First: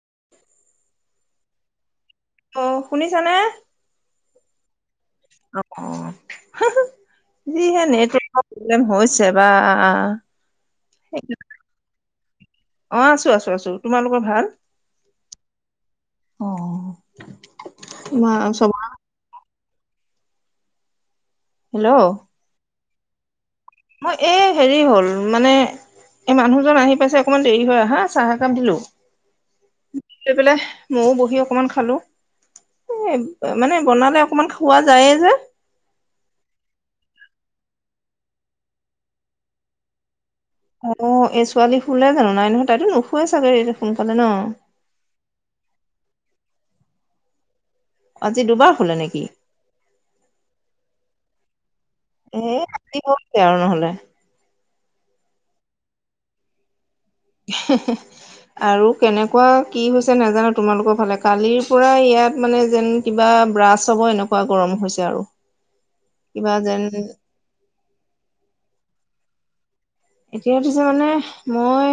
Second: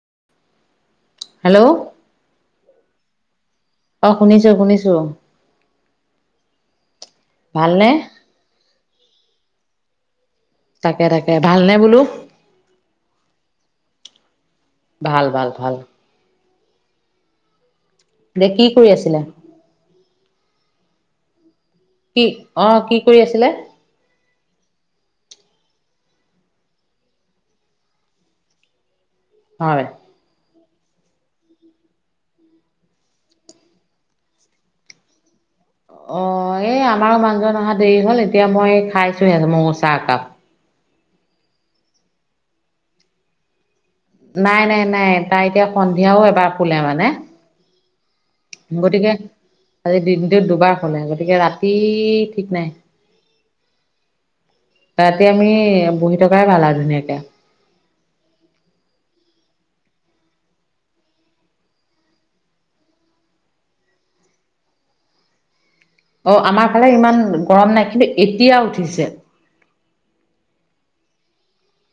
[inaudible] Hello অ' শুনিছানে? অ শুনিছো শুনিছো অ'হ। যিহে ভালনে নেটৱৰ্কৰ প্ৰব্লেম হৈছে, বা তাকে। তাকে। ভাল নে বোলো? অ' আছো। আছো। আছো। তোমালোকৰ ভাল? ভাল ভাল ভাল অহ। দে কি কৰি আছিলা হেল্ল' কি অ কি কৰি আছিলে? মই এ হেৰি হ'ল মানে এই মানুহজন আহি পাইছে অকমান দেৰি হয় আহ হা চাহ কান দিলো হয় লৈ পেলাই ময়ও বহি অকমান খালো এ মানে বনালে অকমান খোৱা যায়ে যে অ', এই আমাৰো মানুহজন অহা দেৰি হল এতিয়া মই খাইছোহেহঁ ম উচা একাপ। অ', এই ছোৱালী শুলে জানো নাই নহয় তাইতো নুখোৱে চাগৈটো। নাই। নাই। নাই। তাই এতিয়া সন্ধিয়াও এবাৰ শুলে মানে। আজি দুবাৰ শুলে গতিকে নেকি আজি দিনটোত দুবাৰ শুলে, গতিকে ৰাতি সি এ ঠিক নাই। আজি হৈছে আৰু নহলে ৰাতি আমি বহি থকাই ভাল আৰু ধুনীয়াকে [unintelligible] আৰু কেনেকুৱা কি হৈছে নাজানো, তোমালোকৰ ফালে। কালিৰ পৰা ইয়াত মানে যেন কিবা ব্ৰাছ হ'ব, এনেকুৱা গৰম হৈছে আৰু। অ'হ। কিবা আমাৰ যেন ফালে ইমান গৰম নাই। কিন্তু এতিয়া উঠিছে। এতিয়া উঠিছে মানে মই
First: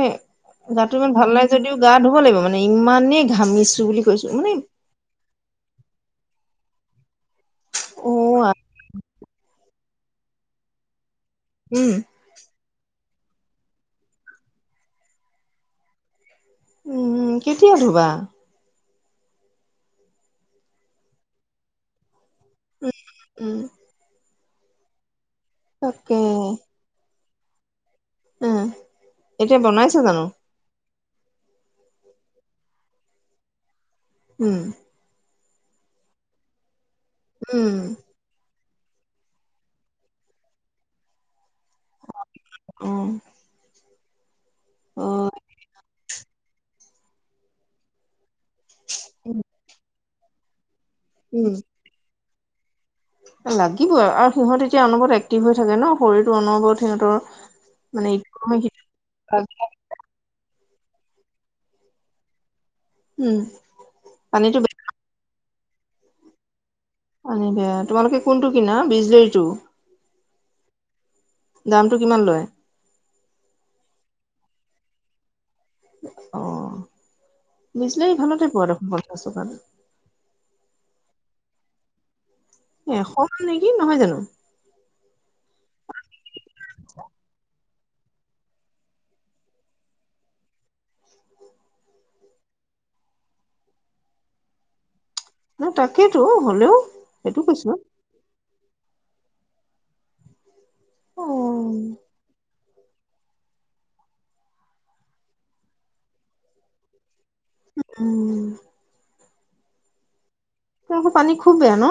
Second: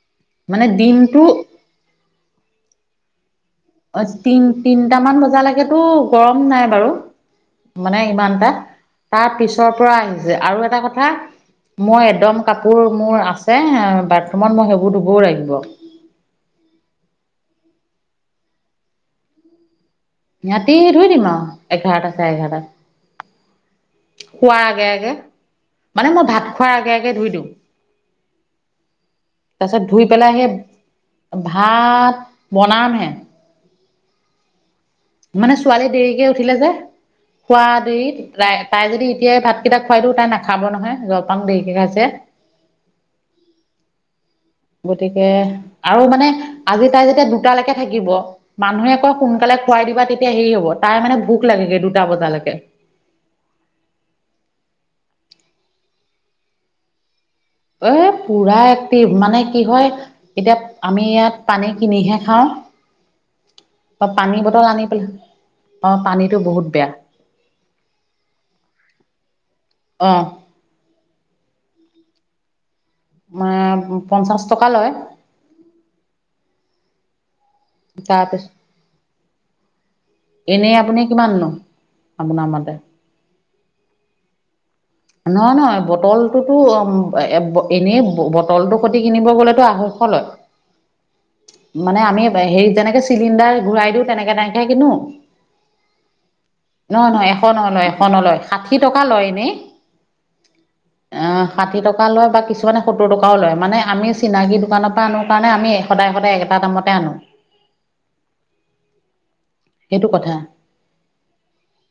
মানে গাটো ইমান দিনটো ভাল নাই, যদিও গা ধুব লাগিব মানে। ইমানেই ঘামিছো বুলি অ' কৈছো মানে তিন- তিনটামান বজালৈকেতো গৰম নাই বাৰু। মানে অ ইমানটা, তাৰ পিছৰ পৰা আহিছে। আৰু এটা কথা উম মই এদম কাপ কাপোৰ মোৰ আছে, বাথৰুমত। মই সেইবোৰ ধুবও লাগিব। উম। কেতিয়া ধুবা? ৰাতি ধুই দিম আও। এঘাৰটা চা উ- উম। খোৱাৰ আগে -আগে। মানে তাকে মই ভাত খোৱাৰ আগে আগে ধুই দিওঁ। উম এতিয়া তা ছত বনাইছে ধুই জানো পেলাই সে ভাত বনাম হে। উম। মানে ছোৱালী দেৰিকে উঠিলে যে খোৱা উম দেৰি [unintelligible] তাই যদি এতিয়াই ভাতকেইটা খুৱাই দিওঁ, তাই নাখাব নহয়। জ -গাম দেই ঠিক আছে। অ অ গতিকে আৰু মানে আজি তাই যেতিয়া দুটালৈকে থাকিব মানুহে কয় আকৌ সোনকালে খুৱাই দিবা, তেতিয়া হেৰি হব। তাই মানে ভোক উম লাগে গে দুটা বজালৈকে। লাগিবই আৰু সিহঁত এতিয়া অনবৰত এক্টিভ হৈ থাকে ন। শৰীৰতটো অনবৰত সিহঁতৰ এ মানে ইটো পুৰা নহয় একটিভ সিটো মানে কি হয়, এতিয়া আমি ইয়াত পানী কিনিহে খাওঁ। উম বা পানী পানীটো বটল বেয়া আনি পেলাই অহ। পানীতো বহুত বেয়া। পানী বেয়া। তোমালোকে কোনটো কিনা? বিজলেৰীটো? অ দামটো কিমান লয়? আ- পঞ্চাশ টকা লয়। অহ। বিজলাৰী তাৰপিছত ভালতে পোৱা দেখোন, পঞ্চাছ টকাত। এনেই আপুনি কিমান নো? আপোনাৰ মতে কি নহয় জানো। নহয়। নহয়। বটলটোতো এ এনেই বটলটোৰ খতি কিনিব গলেতো, আঢ়ৈশ লয়। মানে আমি হেৰি যেনেকে চিলিণ্ডাৰ ঘূৰাই দিওঁ তেনেকে- তেনেকে হে কিনো ন তাকেইতো হ'লেও নহয় নহয়। সেইটো এশ কৈছো নলয়, এশ নলয়। ষাঠি টকা লয় এনে। অ', ষাঠি টকা লয় বা কিছু কিছুমানে সত্তৰ টকাও লয়। মানে আমি চিনাকি দোকানৰ পৰা আনো কাৰণে আমি সদায় সদায় একেটা দামতে আনো। উম। সেইটো কথা। তোমালোকৰ পানী খুব বেয়া ন?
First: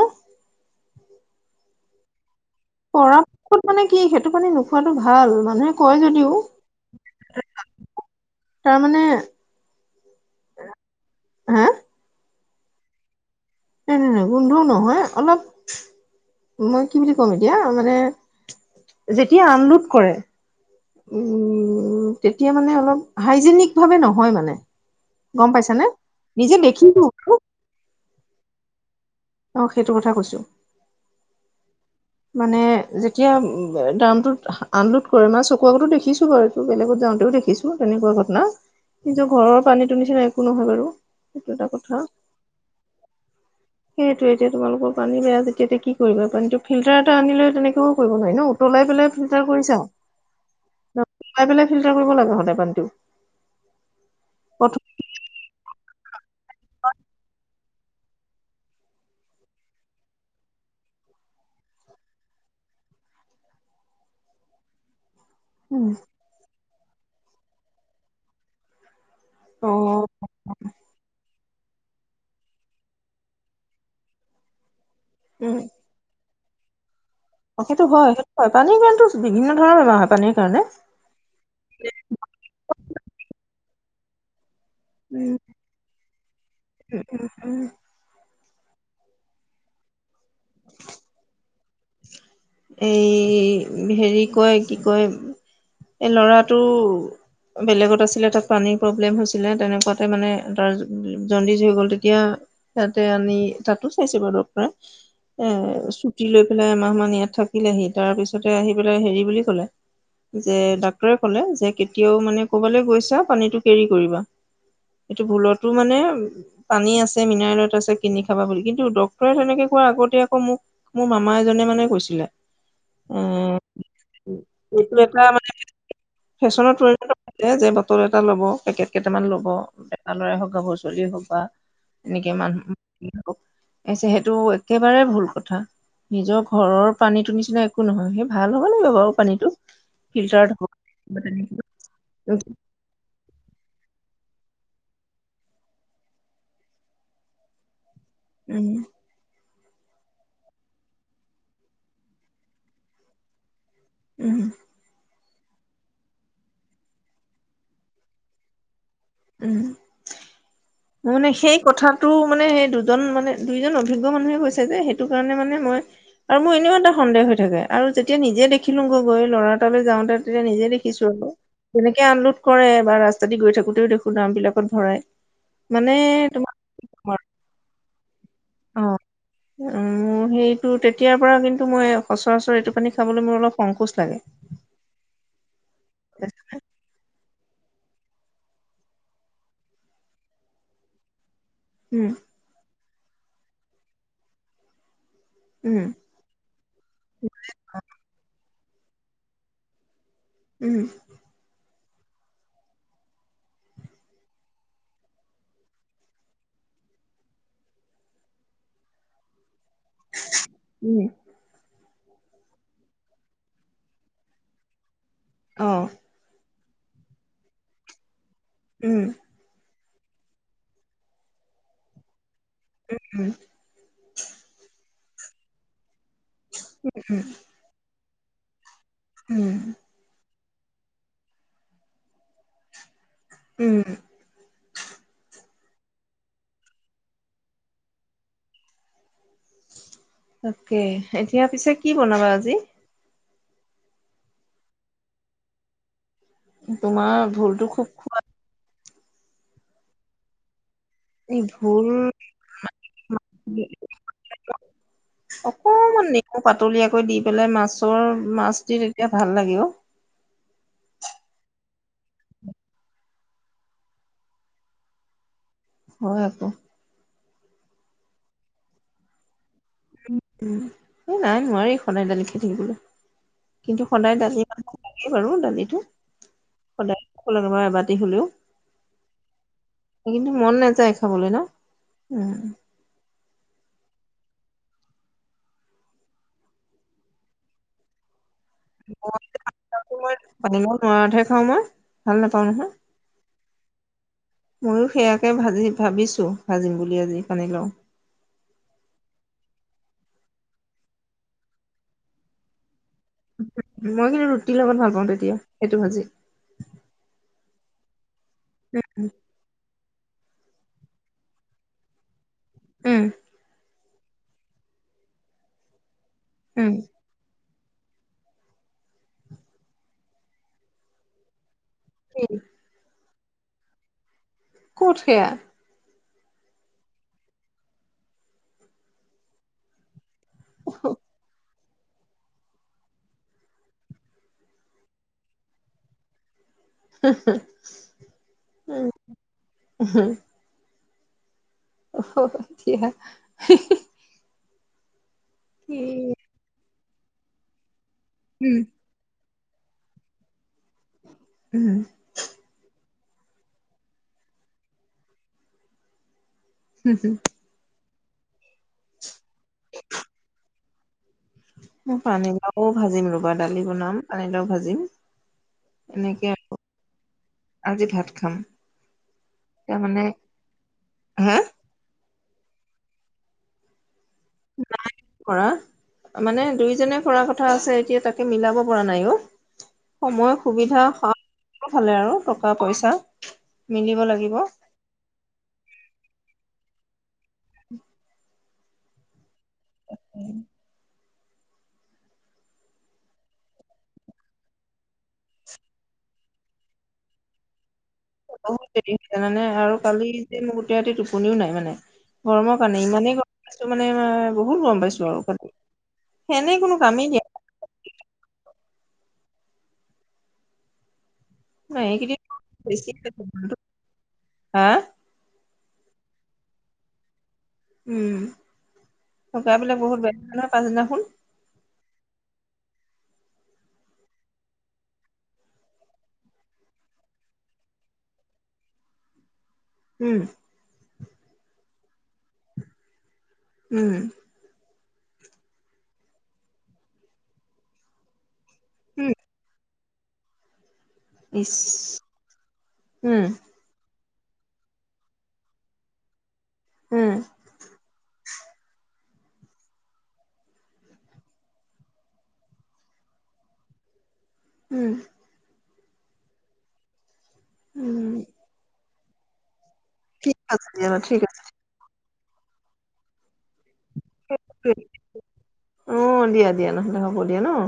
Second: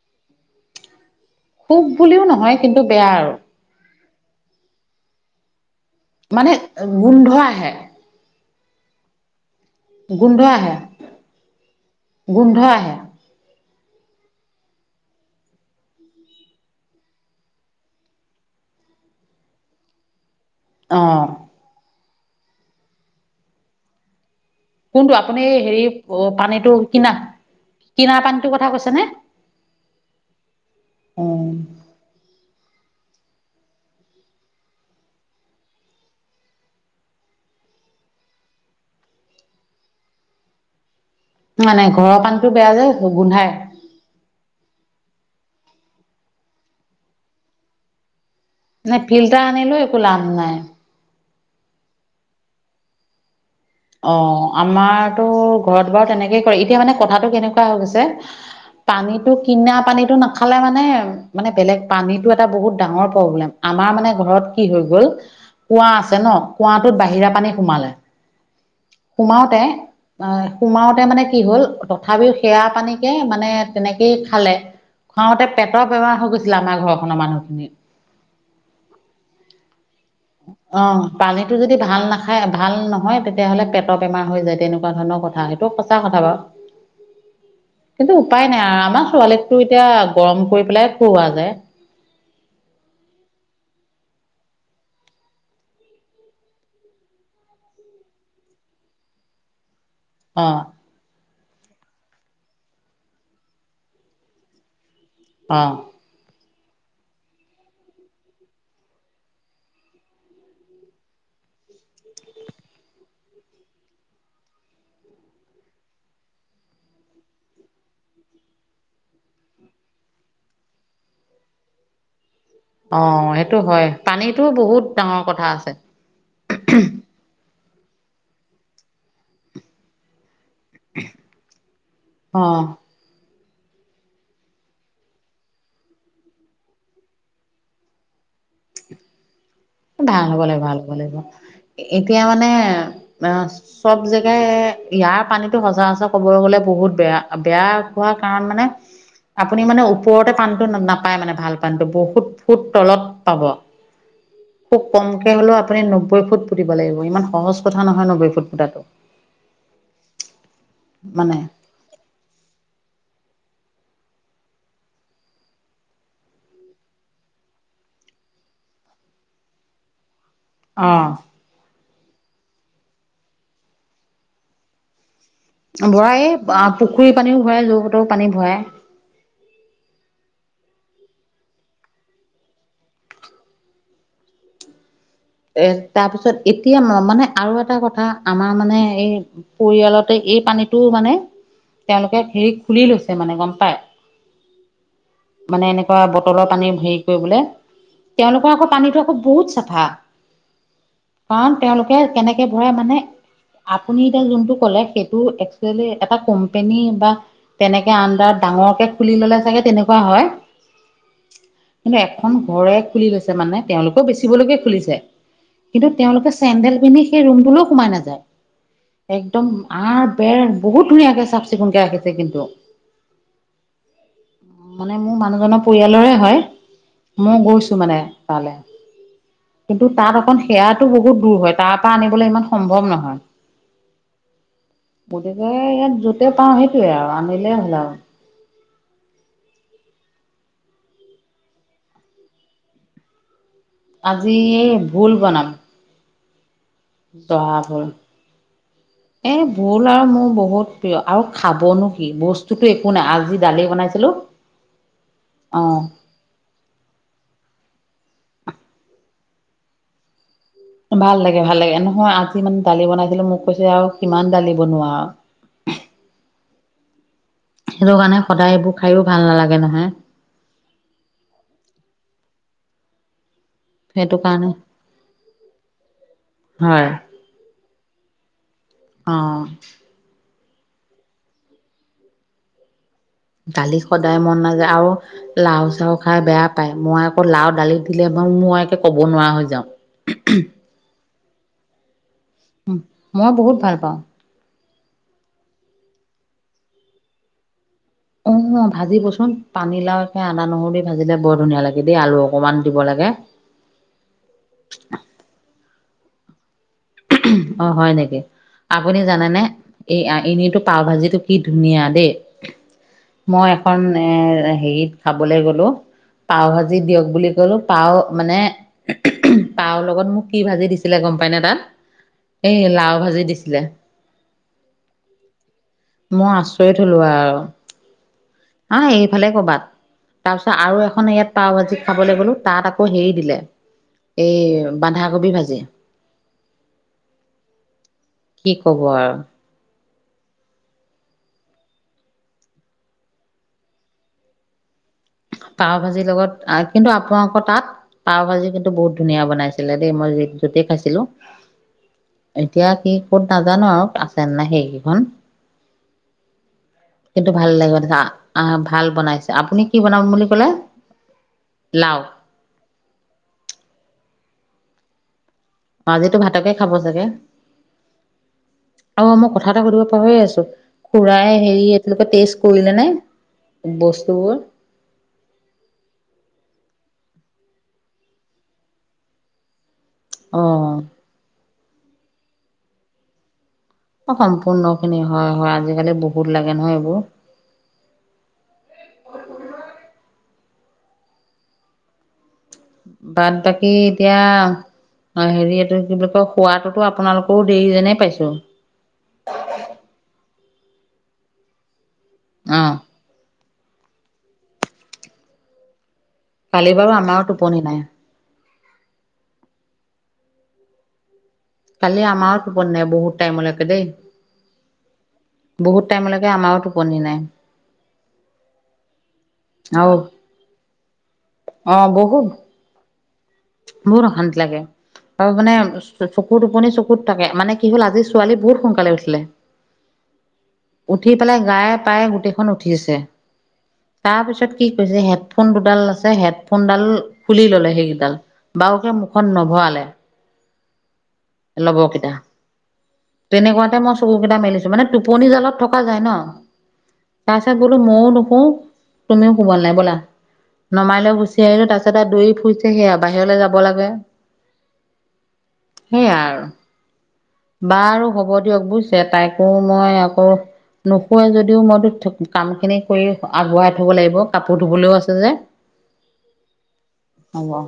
খুব বুলিও নহয়। কিন্তু বেয়া আৰু পৰাপক্ষত মানে কি সেইটো পানী নোখোৱাটো ভাল। মানু মানে গোন্ধ আহে। তাৰমানে? গোন্ধ আহে। হা? গোন্ধ আহে। নাই নাই নাই গোন্ধও নহয় অলপ মই কি বুলি ক'ম এতিয়া মানে যেতিয়া আনলোড কৰে। অহ। উম তেতিয়া মানে অলপ হাইজেনিক ভাৱে নহয় মানে। কোনটো? আপুনি গম হেৰি পাইছানে? অ', নিজে পানীটো দেখিছো কিনা কিনা পানীটোৰ কথা কৈছেনে? অ', সেইটো কথা কৈছো। উ মানে যেতিয়া দামটোত আনলোড কৰে মই চকু আগতো দেখিছোঁ বাৰু এইটো বেলেগত যাওঁতেও দেখিছোঁ। মানুহে কোৱা ঘটনা। নিজৰ ঘৰৰ পানীটোৰ নিচিনা একো নহয় বাৰু। সেইটো এটা নাই নাই। কথা। ঘৰৰ পানীতো বেয়া যে গোন্ধাই। সেইটো এতিয়া তোমালোকৰ পানী বেয়া যেতিয়া এতিয়া কি কৰিবা। পানীটো ফিল্টাৰ এটা আনিলে তেনেকেও কৰিব নোৱাৰি ন? উতলাই নাই পেলাই ফিল্টাৰ আনিলো কৰিছা? একো লাভ নাই। খাই পেলাই ফিল্টাৰ কৰিব লাগে সদাই পানীটো। অ', প্ৰথম আমাৰতো ঘৰত বাৰু তেনেকেই কৰে। এতিয়া মানে কথাটো কেনেকুৱা হৈ গৈছে পানীটো কিনা পানীটো নাখালে মানে মানে বেলেগ, পানীটো এটা বহুত ডাঙৰ প্ৰব্লেম। আমাৰ মানে ঘৰত কি হৈ গ'ল উম, কুঁৱা আছে ন কুঁৱাটোত বাহিৰা পানী সোমালে। সোমাওতে অ', সোমাওতে মানে কি হ'ল, তথাপিও সেয়া পানীকে মানে তেনেকেই খালে। খুৱাওঁতে উম, পেটৰ বেমাৰ হৈ গৈছিলে আমাৰ ঘৰ সেইটো হয় সেইটো হয়। পানীৰ কাৰণেটো বিভিন্ন ধৰণৰ বেমাৰ হয় পানীৰ কাৰণে। অ', পানীটো যদি ভাল নাখায়, ভাল নহয়, তেতিয়াহ'লে পেটৰ বেমাৰ হৈ যায় তেনে হেনেকোৱা ধৰণৰ উম, কথা। সেইটো সঁচা কথা বাৰু। উম। কিন্তু উপাই নাই আৰু। আমাৰ ছোৱালীকতো এতিয়া গৰম কৰি পেলাই খুওৱা যায়। এই হেৰি কয়, কি কয়। এই ল'ৰাটো বেলেগত আছিলে। তাত পানীৰ প্ৰব্লেম হৈছিলে। তেনেকুৱা তাতে মানে অ', তাৰ জণ্ডিজ হৈ গ'ল। তেতিয়া সিহঁতে আনি তাতো চাইছে বাৰু ডক্টৰে। এ, অ', চুটি লৈ পেলাই এমাহ মান ইয়াত থাকিলেহি। তাৰ পিছতে আহি পেলাই হেৰি বুলি ক'লে। যে ডাক্তৰে ক'লে যে কেতিয়াও মানে ক'বালে গৈছা, পানীটো কেৰি কৰিবা। এইটো ভুলতো মানে পানী আছে মিনাৰেল ৱাটাৰ আছে কিনি খাবা বুলি। কিন্তু ডক্টৰে তেনেকে কোৱা আগতে আকৌ মোক মোৰ মামা এজনে মানে কৈছিলে। অ', এ সেইটো হয়। পানীটো বহুত এইটো এটা ডাঙৰ কথা মানে আছে। ফেশ্বনত যে বটল এটা ল'ব, পেকেট কেইটামান ল'ব এটা ল'ৰাই হওঁক। গাভৰু ছোৱালী হওঁক বা এনেকে অ', মানুহ সেইটো একেবাৰে ভুল কথা, নিজৰ ঘৰৰ পানী টো নিচিনা একো নহয়, সেই ভাল হব লাগে বাৰু পানীটো। ভাল হ'ব লাগিব ভাল হ'ব লাগিব, এতিয়া মানে অ চব যে এ ইয়াৰ পানীতো সচৰাচৰ ক'ব গ'লে বহুত বেয়া। বেয়া হোৱাৰ কাৰণ মানে উম আপুনি মানে ওপৰতে পানীটো নাপায় মানে ভাল পানীটো বহুত ফুট তলত পাব। উম খুব কমকে হ'লেও আপুনি নব্বৈ ফুট পুতিব লাগিব। ইমান সহজ কথা নহয় নব্বৈ ফুট পুতাটো। উম, মোৰ মানে সেই কথাটো মানে সেই দুজন মানে দুইজনক ভিজ্ঞ মানুহে কৈছে যে সেইটো কাৰণে মানে মই, আৰু মোৰ এনেও এটা সন্দেহ হৈ থাকে আৰু যেতিয়া নিজে দেখিলোঁ। গৈ গৈ ল'ৰাৰতালৈ যাওঁতে তেতিয়া নিজে দেখিছোঁ অ'। আকৌ। তেনেকে আনলোড কৰে বা ৰাস্তা দি গৈ থাকোঁতেও দেখো দ্ৰাম বিলাকত ভৰায়। ভৰায়ে। পুখুৰীৰ পানীও ভৰাই, য'ৰ-ত'ৰ পানী ভৰায়। অ মোৰ সেইটো তেতিয়াৰ পৰা কিন্তু মই সচৰাচৰ এইটো পানী খাবলে মোৰ অলপ সংকোচ লাগে। এ, তাৰ পিছত এতিয়া মই মানে আৰু এটা কথা আমাৰ মানে এই পৰিয়ালতে এই পানীটো মানে উম তেওঁলোকে হেৰি খুলি লৈছে মানে গম পাই। মানে উম এনেকুৱা বটলৰ পানী হেৰি কৰিবলে তেওঁলোকৰ আকৌ পানী আকৌ বহুত চাফা। উম কাৰণ তেওঁলোকে কেনেকে ভৰাই মানে আপুনি এতিয়া যোনটো ক'লে সেইটো এক্সোয়েলি এটা কোম্পনী বা তেনেকে আন্দাৰ ডাঙৰকে খুলি ললে চাগে তেনেকুৱা হয়। উম কিন্তু এখন ঘৰে খুলি লৈছে, মানে তেওঁলোকেও বেচিবলৈকে খুলিছে, অ কিন্তু তেওঁলোকে চেন্দেল পিন্ধি সেই ৰুমটোলো সোমাই নাযায়, উম একদম আৰ বেৰ বহুত ধুনীয়াকে চাফ চিকুণকে ৰাখিছে কিন্তু। উম উম মানে মোৰ মানুহজনৰ পৰিয়ালৰে হয়, উম মই গৈছোঁ মানে তালে। উম কিন্তু তাত অকণ সেয়াটো বহুত দূৰ হয়, তাৰ পৰা আনিবলৈ ইমান সম্ভৱ নহয়। উম এই ইয়াত য'তে পাওঁ সেইটোয়ে আৰু আনিলে হ'ল আৰু। তাকে, এতিয়া পিছে কি বনাবা আজি। আজি ভোল বনাম। তোমাৰ ভোলটো খুব খোৱা এ ভোল আৰু মোৰ বহুত প্ৰিয়, আৰু খুব ভোল খাবনো কি বস্তুতো একো নাই আজি দালি বনাইছিলোঁ অ অকমান নেমু পাতলিয়াকৈ দি পেলাই মাছৰ মাছ দি তেতিয়া ভাল লাগে অ' ভাল লাগে, ভাল লাগে নহয় আজি মানে দালি বনাই দিলো মোক কৈছে আৰু কিমান দালি বনোৱা আৰু। হয় আকৌ। সেইটো কাৰণে সদায় এইবোৰ খাইয়ো ভাল নালাগে নহয়। এই নাই নোৱাৰি সদায় দালি খাই থাকিবলৈ। কিন্তু সদায় সেইটো দালি কাৰণে মানুহক লাগে বাৰু দালিটো হয় সদায় লাগে এবা তি হ'লেও অ' কিন্তু মন নাযায় খাবলৈ ন? দালি সদায় মন নাযায় আৰু লাও-চাও খাই বেয়া পায়, মই আকৌ লাও দালিত দিলে মই একে কব নোৱাৰা হৈ যাওঁ। মই পানীলাও [unintelligible] নহয় উ মই বহুত ভাল পাওঁ। ময়ো সেয়াকে ভাজি ভাবিছো ভাজিম বুলি আজি পানী লাওঁ। অ' অ ভাজিবচোন পানী লাওঁ একে আদা নহৰু দি ভাজিলে বৰ ধুনীয়া লাগে দেই আলু অকনমান দিব লাগ মই কিন্তু ৰুটিৰ লগত ভাল পাও তেতিয়া সেইটো ভাজি। অ হয় নেকি আপুনি জানেনে এইয়া এনেইতো পাও ভাজিটো কি ধুনীয়া দেই। উম মই এখন মানে হেৰিত খাবলে গ'লো, পাউ উম ভাজি দিয়ক বুলি কলোঁ। পাও মানে পাও ৰ লগত মোক কি ভাজি দিছিলে গম পাই নে? তাত এ লাওঁ ভাজি দিছিলে। ক'ত সেয়া। মই আচৰিত হলো আৰু। আ, এইফালে ক'ৰবাত, তাৰ পিছত আৰু এখন ইয়াত পাও ভাজি খাবলে গ'লো, তাত আকৌ হেৰি দিলে, এই বান্ধাকবি ভাজি। কি ক'ব আৰু। অ দিয়া পাউ ভাজিৰ উম লগত আ, কিন্তু আপোনালোকৰ তাত পাউ ভাজি কিন্তু বহুত ধুনীয়া বনাই লে, দেই মই যেত, য'তে খাইছিলোঁ, উম এতিয়া কি ক'ত নাজানোঁ আৰু আছেনে নাই সেইকিখন। হম সেইটো ভাল লাগিব দে, আ, আ, ভাল বনাইছে আপুনি কি বনাম বুলি ক'লে? লাও মই পানীলাও ভাজিম ৰ'বা দালি বনাম, পানীলাও ভাজিম। অ', আজিটো এনেকে ভাতকে খাব চাগে? আজি ভাত খাম অ', মই কথা এটা তাৰ সুধিব মানে পাহৰিয়ে আছোঁ, খুৰাই হা হেৰি [unintelligible] টেষ্ট কৰিলেনে? বচ নাই কৰা, মানে দুইজনে কৰা কথ থা, আছে এতিয়া তাকে মিলাব পৰা নাই‌ অ', সময় অ সুবিধা ফালে আৰু টকা, পইচা মিলিব লাগিব সম্পূৰ্ণখিনি হয়, হয়, আজিকালি বহুত লাগে নহয়, এইবোৰ। উম। উম বাত বাকী এতিয়া অ', হেৰি এইটো কি বুলি কয় খোৱাটোতো আপোনালোকৰো দেৰি যেনে বহুত দেৰি হৈছে মানে আৰু কালি ৰাতি মোৰ গোটেই ৰাতিতে টোপনিও নাই মানে। অ গৰমৰ কাৰণে ইমানেই গৰম পাইছো মানে বহুত গৰম পাইছো আৰু কালি। ফেনে কালি কোনো বাৰু কামেই আমাৰ দিয়া টোপনি নাই। নাই কালি এইকেইদিন আমাৰো টোপনি নাই বেছি বহুত টাইমলৈক দেই। হা বহুত টাইমলৈকে আমাৰো টোপনি নাই। উম শুক বিিলাক আৰু বহুত বেয়া নহয় পাছদিনাখনোন [unintelligible] অ বহুত বহুত অশান্তি লাগে। আৰু মানে চকু টোপনি চকুত থাকে মানে কি হ'ল আজি ছোৱালী বহুত সোনকালে উঠিলে। উম উঠি পেলাই গায়ে প্ৰায়ে গোটেইখন উঠিছে। উম তাৰপিছত কি কৈছে হেডফোন দুডাল আছে হেডফোনডাল খুলি ললে সেইকেইডাল বাৰু হে উম মুখখন নভৰালেে ইচ লবকেইটা উম তেনেকুৱাতে মই চকু কেইটা মেলিছো মানে টোপনি জালত থকা যায় ন উম তাৰ পিছত বোলো মইও মই ও নোহো তুমি ও শুব নালাগে বলা নমাই লৈও গুচি আহিলো তাৰ পিছত আৰু দৰি ফুৰিছে সেয়া বাহিৰলৈ যাব লাগে উম। সেইয়া আৰু বাৰু উম হ'ব দিয়ক বুজিছে তাই কো মই আকৌ ঠিক আছে দিয়া ন, ঠিক নুশোৱেই আছে যদিও মইতো কাম খিনি কৰি আগুৱাই ব লাগিব, কাপোৰ ধুবলৈও আছে যে। অ দিয়া দিয়া নহ'লে হ'ব দিয়া ন